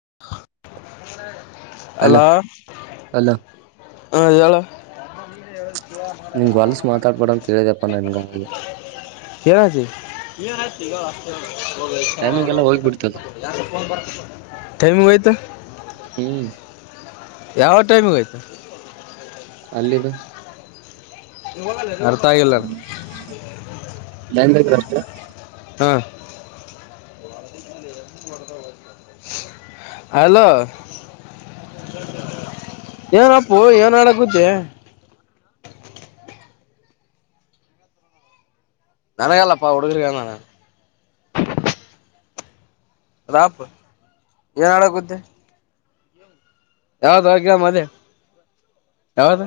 [inaudible] Hello ಹ hello ಹೇಳು ನಿಂಗ್ ಹೊಲ್ಸ್ ಮಾತಾಡ್ಬೇಡ ಅಂತ ಹೇಳಿದಪ್ಪ ನನ್ಗ ಹೇಳ ಟೈಮಿಂಗ್ ಎಲ್ಲ ಹೋಗ್ಬಿಡ್ತದ [unintelligible] [inaudible] ಟೈಮ ವೈತ್ತು ಹ್ಮ್ ಯಾವ ಟೈಮಗತ್ತು ಅಲ್ಲ ಇದು ಇವ [unintelligible] ಹಾಂ ಹಲೋ ಏನಪ್ಪು ಏನ್ ಆಡ ಗುತ್ತೆ ನನಗೆಲ್ಲಪ್ಪಾ ಉಡುಗರುಕ ನಾನ ರಾಪು ಏನ್ ಹಳಾಗುತ್ತೆ ಯಾವದು ಗ್ರಾಮ ಅದ ಯಾವದು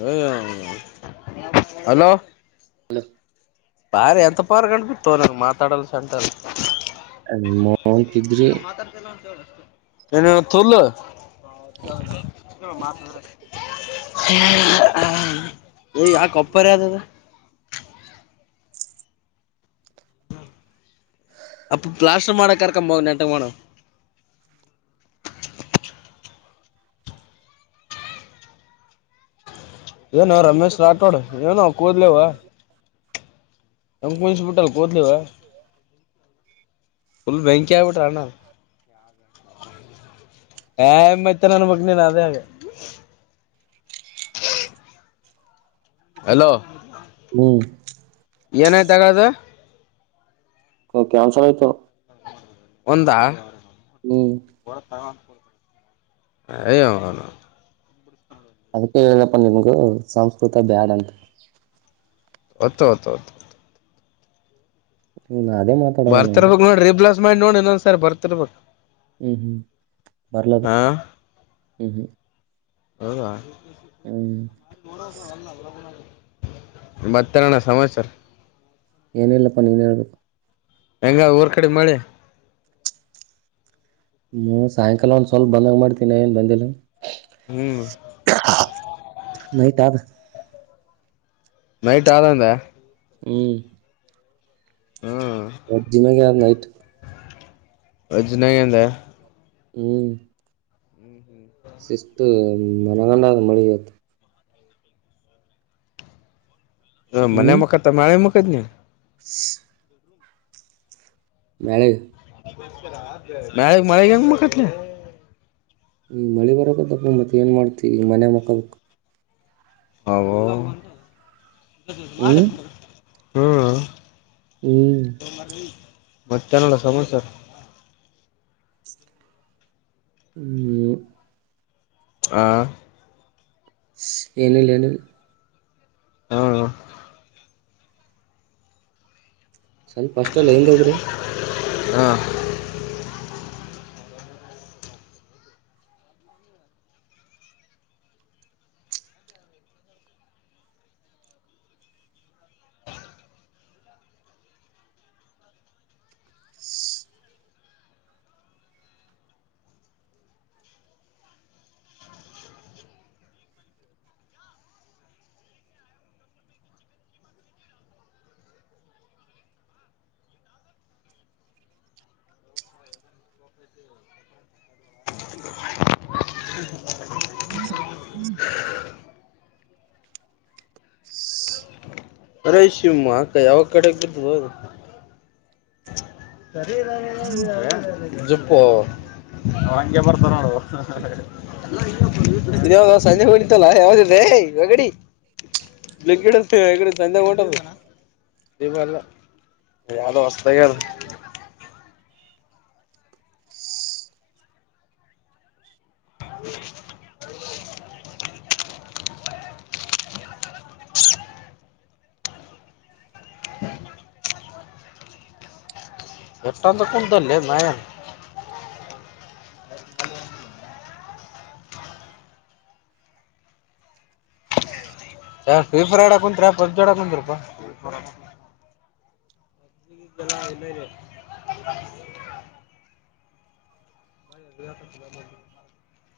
ಹ ಹಲೋ ಬಾರ್ ಎಂತ ಪಾರ್ ಗಂಡ್ ಬಿತ್ತು ಅವ್ರಂಗ ಮಾತಾಡಲ್ಲ ಸಂಟ ಮೋಹನ್ಫಿದ್ರೆ ಏನ [unintelligible] ಕೊಪ್ಪರ್ ಯತದ ಅಪ್ಪ ಪ್ಲಾಸ್ರ್ ಮಾಡಡಕ್ಕರಕಂಬ ನಟ ಮಾಡಡ [inaudible] ಏನು ರಮೇಶ್ ರಾಠೋಡ್ ಏನೋ ಕೂದ್ಲವ ಅಂಕಂಸ್ ಬಿಟಲ್ ಕೂದಲಿವ ಫುಲ್ ಬ್ಯಾಂಕಿ ಆಯ್ಬಟ್ಟಣ ಹಮ್ಮತ ನಾನು ಮಗ್ನೆ ನದ ಹಾಗ ಹ್ಮ ಹಲೋ ಹ್ಮ್ ಏನಾಯ್ತಗದು ಕನ್ಸತ್ತು ಒಂದಾ [inaudible] [unintelligible] ಅದಕ್ಕೆ ಹೇಳಪ್ಪ ನಿಮ್ಗು ಸಂಸ್ಕೃತ ಬ್ಯಾಡ್ ಅಂತ ಅತ್ತುತ್ತುತ್ತು ಹ್ಮ ಅದೇ ಮಾತಾಡವ ನಾನು ಬರ್ತಿರ್ಬೇಕಕ್ ನೋಡಿ ರಿಪ್ಲಸ್ ಮಾಡಿ ನೋಡಿ ಇನ್ನೊಂದ್ಸರಿ ಬರ್ತಿರ್ಬೇಕು ಹ್ಮ್ ಹ್ಮ್ ಬರ್ಲದ ಹಾ ಹ್ಮ್ ಹ್ಮ್ ಹೌದಾ ಹ್ಮ್ ಮತ್ತರಣ ಸಮಾಚಾರ ಏನ ಏನುಲ್ಲಪ್ಪಾ ನೀನ್ ಹೇಳ್ಬೇಕ ಹೆಂಗ ಊರ್ ಕಡೆ ಮಳೆ ಹ್ಮ್ ಸಾಯಂಕಾಲ ಒಂದ್ ಸ್ವಲ್ಪ ಬಂದಾಗ ಮಾಡ್ತೀಿನಿ ಏನ್ ಬಂದಿಲ್ಲ ಹ್ಮ್ [unintelligible] ನೈಟ್ ಆದದಂದ ಹ್ಮ್ ಹ್ಮ್ ಜಿಮಗೆ ಆದ ನೈಟ್ [unintelligible] ಹ್ಮ್ ಶಿಸ್ತು ನನಗೊಂಡ ಮಿತ್ತು ಹ ಮನೆ ಹ್ಮ್ ಮಖತ ತಮ್ಮ ಆ ಮುಖಜ ನೀ [unintelligible] ಮಳೆ [unintelligible] ನೀ ಮಳೆ ಬರಕ ತಪ್ಪ ಮತ್ತೆ ಏನ್ ಮಾಡ್ತೀವಿ ಈಗ ಮನೆ ಮಕ್ಕೋಬೇಕು ಹ ಹ್ಮ್ ಹ್ಮ್ ಹ್ಮ್ ಮತ್ತೆನಲ್ಲ ಸಮನ್ ಸರ್ ಹ್ಮ ಹಾ ಏನಿಲ್ಲ ಏನಿಲ್ [unintelligible] ಸ್ವಲ್ಪ ಅಷ್ಟ ಅಲ್ಲ ಏನ್ ಇದ್ರು ಹಾ ರೈ ಶಿವಮ್ಮ ಅಕ್ಕ ಯಾವಾಗ ಕಡೆ [unintelligible] ಸರಿ [unintelligible] [inaudible] ಜುಪ್ಪು ಹಗೆ ಬರ್ತ ನೋ ಇದಾಗ [unintelligible] ಸಂಜೆ ಹಳಿತಲ್ಲ ಯಾವ್ದದೆ [unintelligible] ಈವಲ್ಲ ಯಾವ್ದೋ ಹೊಸದ್ಯಗದ್. [inaudible] ಎಟಾನ ದಕದಲ್ಲ ಮಾಯನ್ ಸ್ವೀಪರ್ ಆಡ ಕುಂತ್ರ ಪಬ್ಜಿ ಆಡ ಕುಂರತ್ರಪ್ಪ. [inaudible] [inaudible]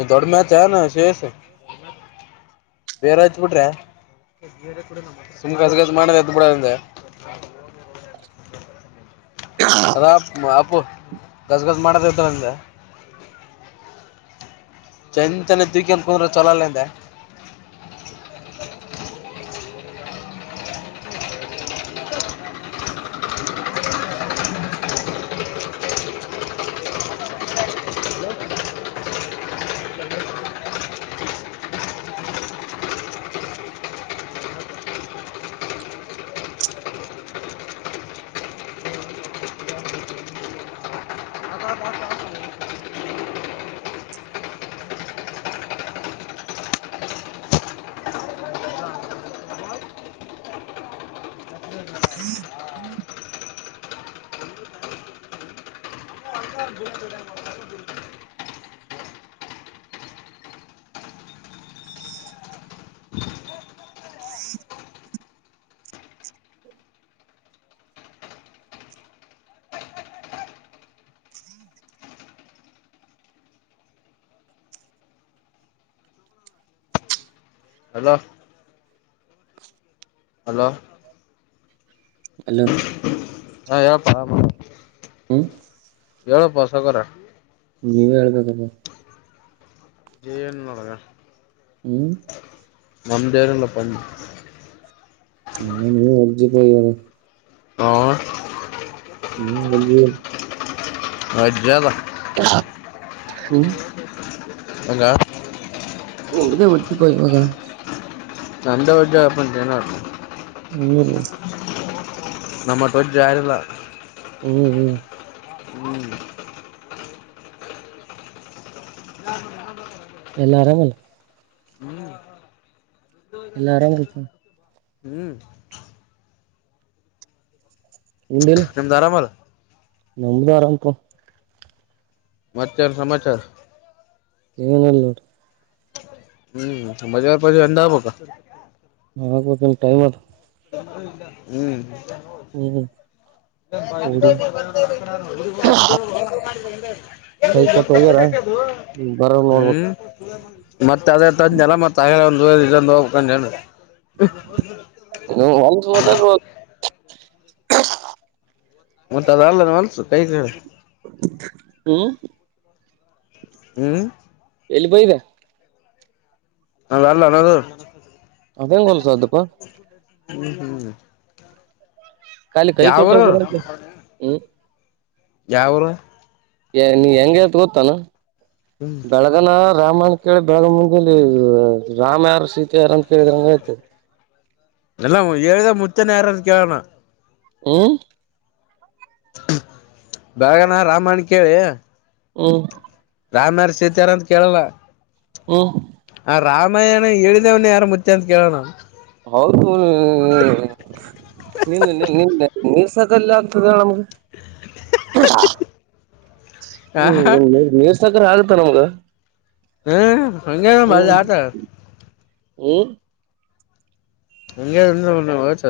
ಈ ದೊಡ ಮ್ಯಾತನ್ ಶೇಷ ಬೇರೆ ಹತ್ ಬಿಟ್ರೆ [unintelligible] ಮಾಡದ ಆತ್ ಬಿಡಂದೆ. ಅದ ಅಪ್ಪು ಗಸ್ಗಸ್ ಮಾಡದತ ಅಂದೆ. ಚನ್ಂತನೆ ತಕನ್ ಕುಂದ್ರೆ ಚಲಲ್ಲಂದೆ [inaudible] [inaudible] ಹಲೋ ಹಲೋ ಹಲೋ ಹಾ ಹೇಳಪ ಹ್ಮ್ ಹೇಳಪ್ಪ ಸಗರ ನೀವೇ ಹೇಳ್ಬೇಕಪ್ಪ ಏನ್ ನೋಡಗ ಹ್ಮ ನಂದೇನಿಲ್ಲಪ ಎಲ್ಲಾ ನೀ ಹೊಡ್ಜಿಪಯ ಅದ. ಹ [unintelligible] [unintelligible] ಹ್ಮ ಹಂಗ [unintelligible] ಇವಾಗ [unintelligible] ಹ್ಮ್ ನಮ್ಮತ್ರ ಜಾರಿಲ್ಲ ಹ್ಮ್ ಹ್ಮ್ ಎಲ್ಲ ಆರಾಮೆನ್. ಹ್ಮ್ ಎಲ್ಲಾ ಆರಾಮ್ ಹ್ಮ್ ನಿಮ್ದು ಆರಾಮಲ್ ನಿಮ್ದೆ ಆರಾಮ್ ಪ ಮತ್ತೇನ್ ಸಮಾಚಾರ? ಏನಲ್ಲೋಡು. ಹ್ಮ್ [unintelligible] ಮಜೆವ ಮಜೆ ಎಂಡ ಆಬಬೇಕ ಹ ಹಾಗ್ಬೇಕ ಟೈಮ್ ಅದ್ ಹ್ಮ್ ಹ್ಮ್ ಹುಡಿ [unintelligible] ಕೈ ಕೊಟ್ಟು ಹೋಗ್ಯಾರ ಬರೊರ್ ನೋಡ್ಬೇಕು. ಮತ್ತೆ ಅದೇ ತಂದನ ಮತ್ತ [unintelligible] ಒ ಇದ ಹೋಗ್ಕೊಂಡನ ಒಸಂಬದ [unintelligible] ಮತ್ತ ಅದ ಅಲ್ಲ ಅನ್ಸು ಕೈ ಹ್ಮ ಹ್ಮ್ ಎಲ್ಲಿಗೋಗಿದ್ದೆ? ಅ ಅಲ್ಲ ಅದು ಅದ್ ಹೆಂಗ ಹೊಲ್ಸದಪ್ಪ? ಹ್ಮ್ ಹ್ಮ್ ಕಾಲ ಕೈ ಕೋಟರ್ ಯಾವರು [unintelligible] ಹ್ಮ್ ಯಾವೂರ? ಏ ನೀ ಹೆಂಗ್ಯಾತ್ ಗೊತ್ತಾನ ಹ್ಮ್ ಬೆಳಗಾನ ರಾಮನ್ ಕೇಳ ಬೆಳಗ ಮುಂಜಲ್ಲಿ ರಾಮ ಯಾರ್ ಸೀತೆ ಯಾರ್ ಅಂತ ಕೇಳ್ದಂಗ ಆಯ್ತ. ಎಲ್ಲ ಎಳಿದಾ ಮುಂಚ್ಚನ ಯಾರನ ಕೇಳ್ಣ. ಹ್ಮ ಬೆಳಗ್ಯಾನ ರಾಮಯ್ಣ್ ಕೇಳಿ- ಹ್ಮ್ ರಾಮ್ಯಾರ ಸೇತ್ಯಾರ ಅಂತ ಕೇಳಲ್ಲ. ಹ್ಮು ಅಣ ಹೇಳಿದವನ ಯಾರು ಮುಂಚ್ ಅಂತ ಕೇಳಣ. ಹೌದು ನಿಲ್ಸಕಲ್ಲ ಆಗ್ತದ ನಮ್ಗೆ. ಆ ಹ್ಮ್ ನಿ ನೀರ್ ಸಕ್ಕರೆ ಹಾಳತ್ತ ನಮ್ಗ? ಹ್ಮ ಹಂಗೇನು ಮ ಹ್ಮ್ ಆತ [inaudible] [unintelligible] ಹಂಗಂದ ವಟ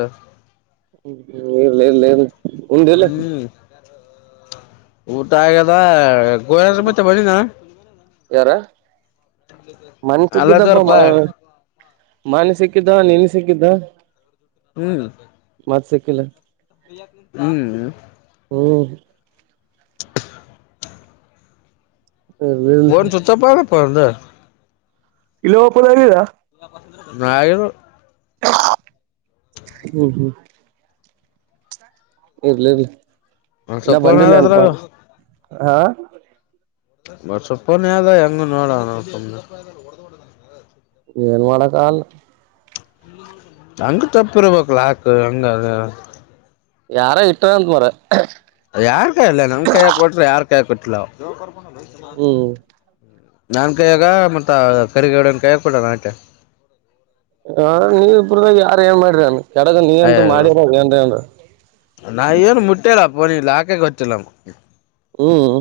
ಹ್ಮ್ಮ ಇರ್ಲ ಇರ್ಲ ಹೇಳು ಉಂಡ್ಯಲ್ಲ? ಹ್ಮ್ ಊಟ ಆಗದ [unintelligible] ಮತ್ತೆ ಬಂದಿದ್ನ? ಯಾರ ಮನ್ ಸಿಗಿದ್ನಪ್ಪ. ಅಲ್ಲದವರಪಾ ಮೊನ್ ಸಿಕ್ಕಿದ್ದ ನೆನ್ ಸಿಕ್ಕಿದ್ದ. ಹ್ಮ್ ಮತ್ಸಿಕ್ಕಿಲ್ಲ. ಹ್ಮ್ ಹ್ಮ್ [inaudible] ಇರ್ಲಿ ಇರ್ಲಿ ಫೋನ್ ಚುಚ್ಚಪ್ಪಾದತ್ [unintelligible] ಪಂದ ಇಲ್ಲಿ ಓಪನ್ನಾಗಿಲ್ಲ. ನಾಯರು ಹ್ಮ್ ಹ್ಮ್ ಇರ್ಲಿ ಇರ್ಲಿ ಒಂದ್ ಇನ್ನ ಸ್ವಲ್ಪನ ಅದ ಬಂದಿಲ್ಲೇನ್ಪ ಅದ್ರಾಗ ಹಾ ಬರ್ಷ [unintelligible] ಹೆಂಗ ನೋಡೋಣ ಏನ್ ಮಾಡಕಾಗಲ್ಲ. ಹಂಗ ತಪ್ಪಿರ್ಬೇಕ ಆಕ ಹಂಗ ಅದ ಯಾರ ಇಟ್ಟರಂತ್ ಬೊರ. ಯಾರ್ ಕಾಯಲ್ಲ ನಮ್ ಕೈಯ ಕೊಟ್ರೆ ಯಾರ್ ಕಾಯ ಕೊಟ್ಟಲ ಹ್ಮ್ ನಾನ್ ಕಾಯಾಗ ಮತ್ತ ಕರಿಗೌಡನ್ ಕಾಯಗ ಕೊಡ ನಟೆ ಹ ನೀವಬ್ರದಾಗ ಯಾರ ಏನ್ ಮಾಡ್ರಾನ ಎಡಗ ನೀ ಎಂತೂ ಅಯ್ಯ ಮಾಡಿರ ಏನ್ ಏನ್ರ ನಿನ್ನ ಫೋನ್ ಲಾಕ್ ಗೊತ್ತಿಲ್ಲಪ್ಪ ಹ್ಮ್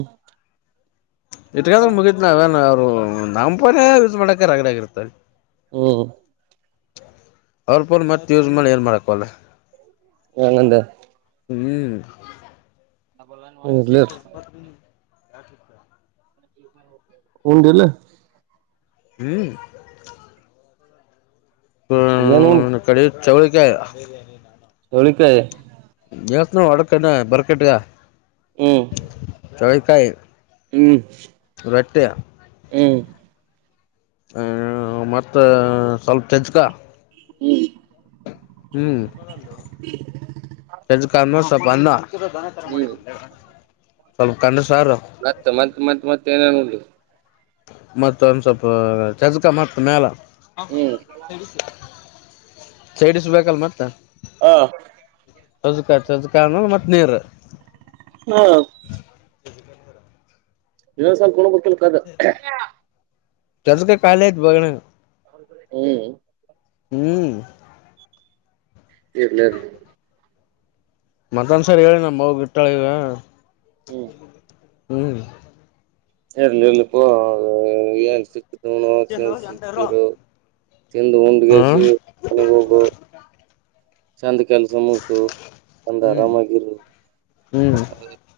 ಇಟ್ಕಂದ ಮುಗತ್ ನಾವನ್ ಅವ್ರು ನಾಪರ ಯಸ್ ಮಾಡಕ ರಗಡ ಆಗರ್ತ ಹ್ಮ ಅವ್ರ್ ಫೋನ್ ಮತ್ತ ಉಜ್ ಮಾಡಾನ ಏನ್ ಮಾಡಕಲ್ಲ ಅಗಂದೆ ಹ್ಮ್ ಇರ್ಲಿ ಯಾವ ಿ ಹುದೆಂಲ್ಲಾ ಹ್ಮ್ ಏನ್ ಉಂಡ್ ಹ ಕಡಿ ಚವಳ ಕ ಚೌಳಿಕಾಯಿ ಯವಸ್ನ ಒಡಕಣ ಬರ್ಕಟ್ಗ ಹ್ಮ್ ಚೌಳಿಕಾಯ ಹ್ಮ್ ಬೆೆಟ್ಟ ಹ್ಮ್ ಹ ಮತ್ತ ಸ್ವಲ್ಪ ಚಚ್ಕ ಹ್ಮ್ದು ಚಚ್ಚ್ ಸ್ ಅ ಹ್ಮ್ ಸ್ವಲ್ಪ ಕ ಮತ್ತ ಮತ್ತ್ ಮತ್ ಮತ್ತೆ ಏನೇ ಉ ಮತ್ತ ಒಂದ್ ಸ್ವಲ್ಪ ಚಜಕಾ ಮತ್ತ್ ಮ್ಯಾಲ ಹ್ಮ್ ಸಡಿಸಬೇಕಲ್ ಮತ್ತ ಹಾ ಸೊಜುಕಾ ಸಜುಕ ಮತ್ತ್ ನೀರು ಹಾ ಸಗತರ ನೀವಸಲ್ ಕಣ ಗತ್ತಲ್ ಕದು ಚದು ಕ ಕಾಲಯತ್ ಬಗ್ಣ ಹ್ಮ್ ಹ್ಮ್ ಇರ್ಲಿ ಇರ್ಲಿ ಮತ್ತೊಂದಸರಿ ಹೇಳಿ ನಮ ಮ ಇಟ್ಟಾಳೆ ಈವ ಹ್ಮ್ ಹ್ಮ್ ಇರ್ಲಿ ಇರ್ಲಿ ಪೋ ಏನ್ ಸಿಕ್ತತಣ ಸಿಕ್ತರು ತಿಂದು ಹ ಉಂಡ್ಗೇಸಿ ಮನೆಗ್ ಹೋಗು ಚಂದ್ ಕೆಲ್ಸ ಮುಗ್ಸು ಬಂದ್ ಹ್ಮ್ ಆರಾಮಗಿರು. ಹ್ಮ್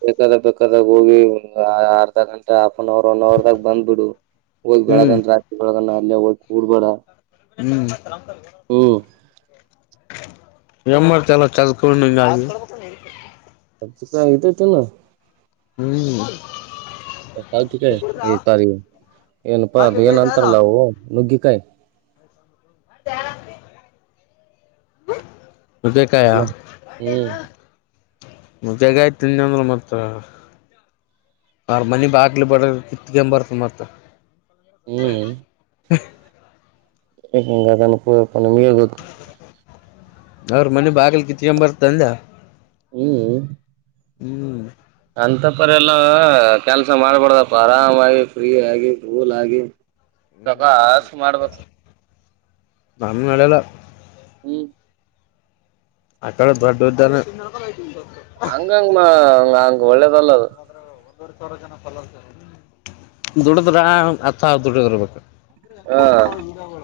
ಬೇಕಾದ ಬೇಕಾದಾಗ ಹೋಗಿ ಒ ಅರ್ಧ ಗಂಟೆ ಆ. ಒನ್ ಅವರ್ ಒನ್ ಅವರ್ದಾಗ ಬಂದ್ಬಿಡು ಹೋಗಿ ಹ್ಮ್ ಬೆಳಗಂದ ರಾತ್ರಿ ಬೆಳಗಣ ಅಲ್ಲಿ ಹೋಗಿ ಕೂಡ್ಬೇಡ. ಹ್ಮ್. ಹ್ಮ್ ಎಲ್ಲ ಚದುಕೊಂಡ. ಅ ಕ ಇತತ್ತುನು. ಹ್ಮ್. ಈ ಸಾರಿ ಏನಪ್ಪಾ ಅದು ಏನ್ ಅಂತಾರಲ್ಲ ಅವು ನುಗ್ಗಿ. ಕಾಯಿ [unintelligible] ಹಲೋ ಹ್ಮ್. [unintelligible] ಆಯ್ತನ್ನ ಅಂದ್ರ ಮತ್ತ. ಅವರ ಮನಿ ಬಾಗ್ಲ ಬಡ ಕಿತ್ಕ ಬರ್ತ ಮತ್ತ. ಹ್ಮ. [unintelligible] ಹಂಗ ಅದನ ಪಪ್ಪ ನಿಮಗೆ ಗೊತ್ತು ಅವ್ರ ಮನೆ ಬಾಗಲ್ ಕಿತ್ಕೊ ಬರ್ತ ಅಂದ. ಹ್ಮ್. ಹ್ಮ್. ಅಂತಪ್ಪರಿ ಎಲ್ಲ ಕೆಲ್ಸ ಮಾಡ್ಬಾರಡ್ದಪ್ಪ ಆರಾಮಾಗಿ, ಫ್ರೀ ಆಗಿ, ಕೂಲ್ ಆಗಿ. ಸವಕಾಸ ಮಾಡ್ಬೇಕು. ನಮ್ ನಡಲ್ಲ ಹ್ಮ. ಅಕ್ಕಡೆ ದೊಡ್ಡದ್ದಾನ. ಹಂಗ್ಮಂಗ ಹಂಗ ಒಳ್ಳೆ. [unintelligible] ದುಡದ್ರ ಒಂದು ಹತ್ ಸಾವಿರ ದುಡದ್ರ ಬೇಕ ಹಾ ಅಂಗಡ್ತ ಈಗಾಗ.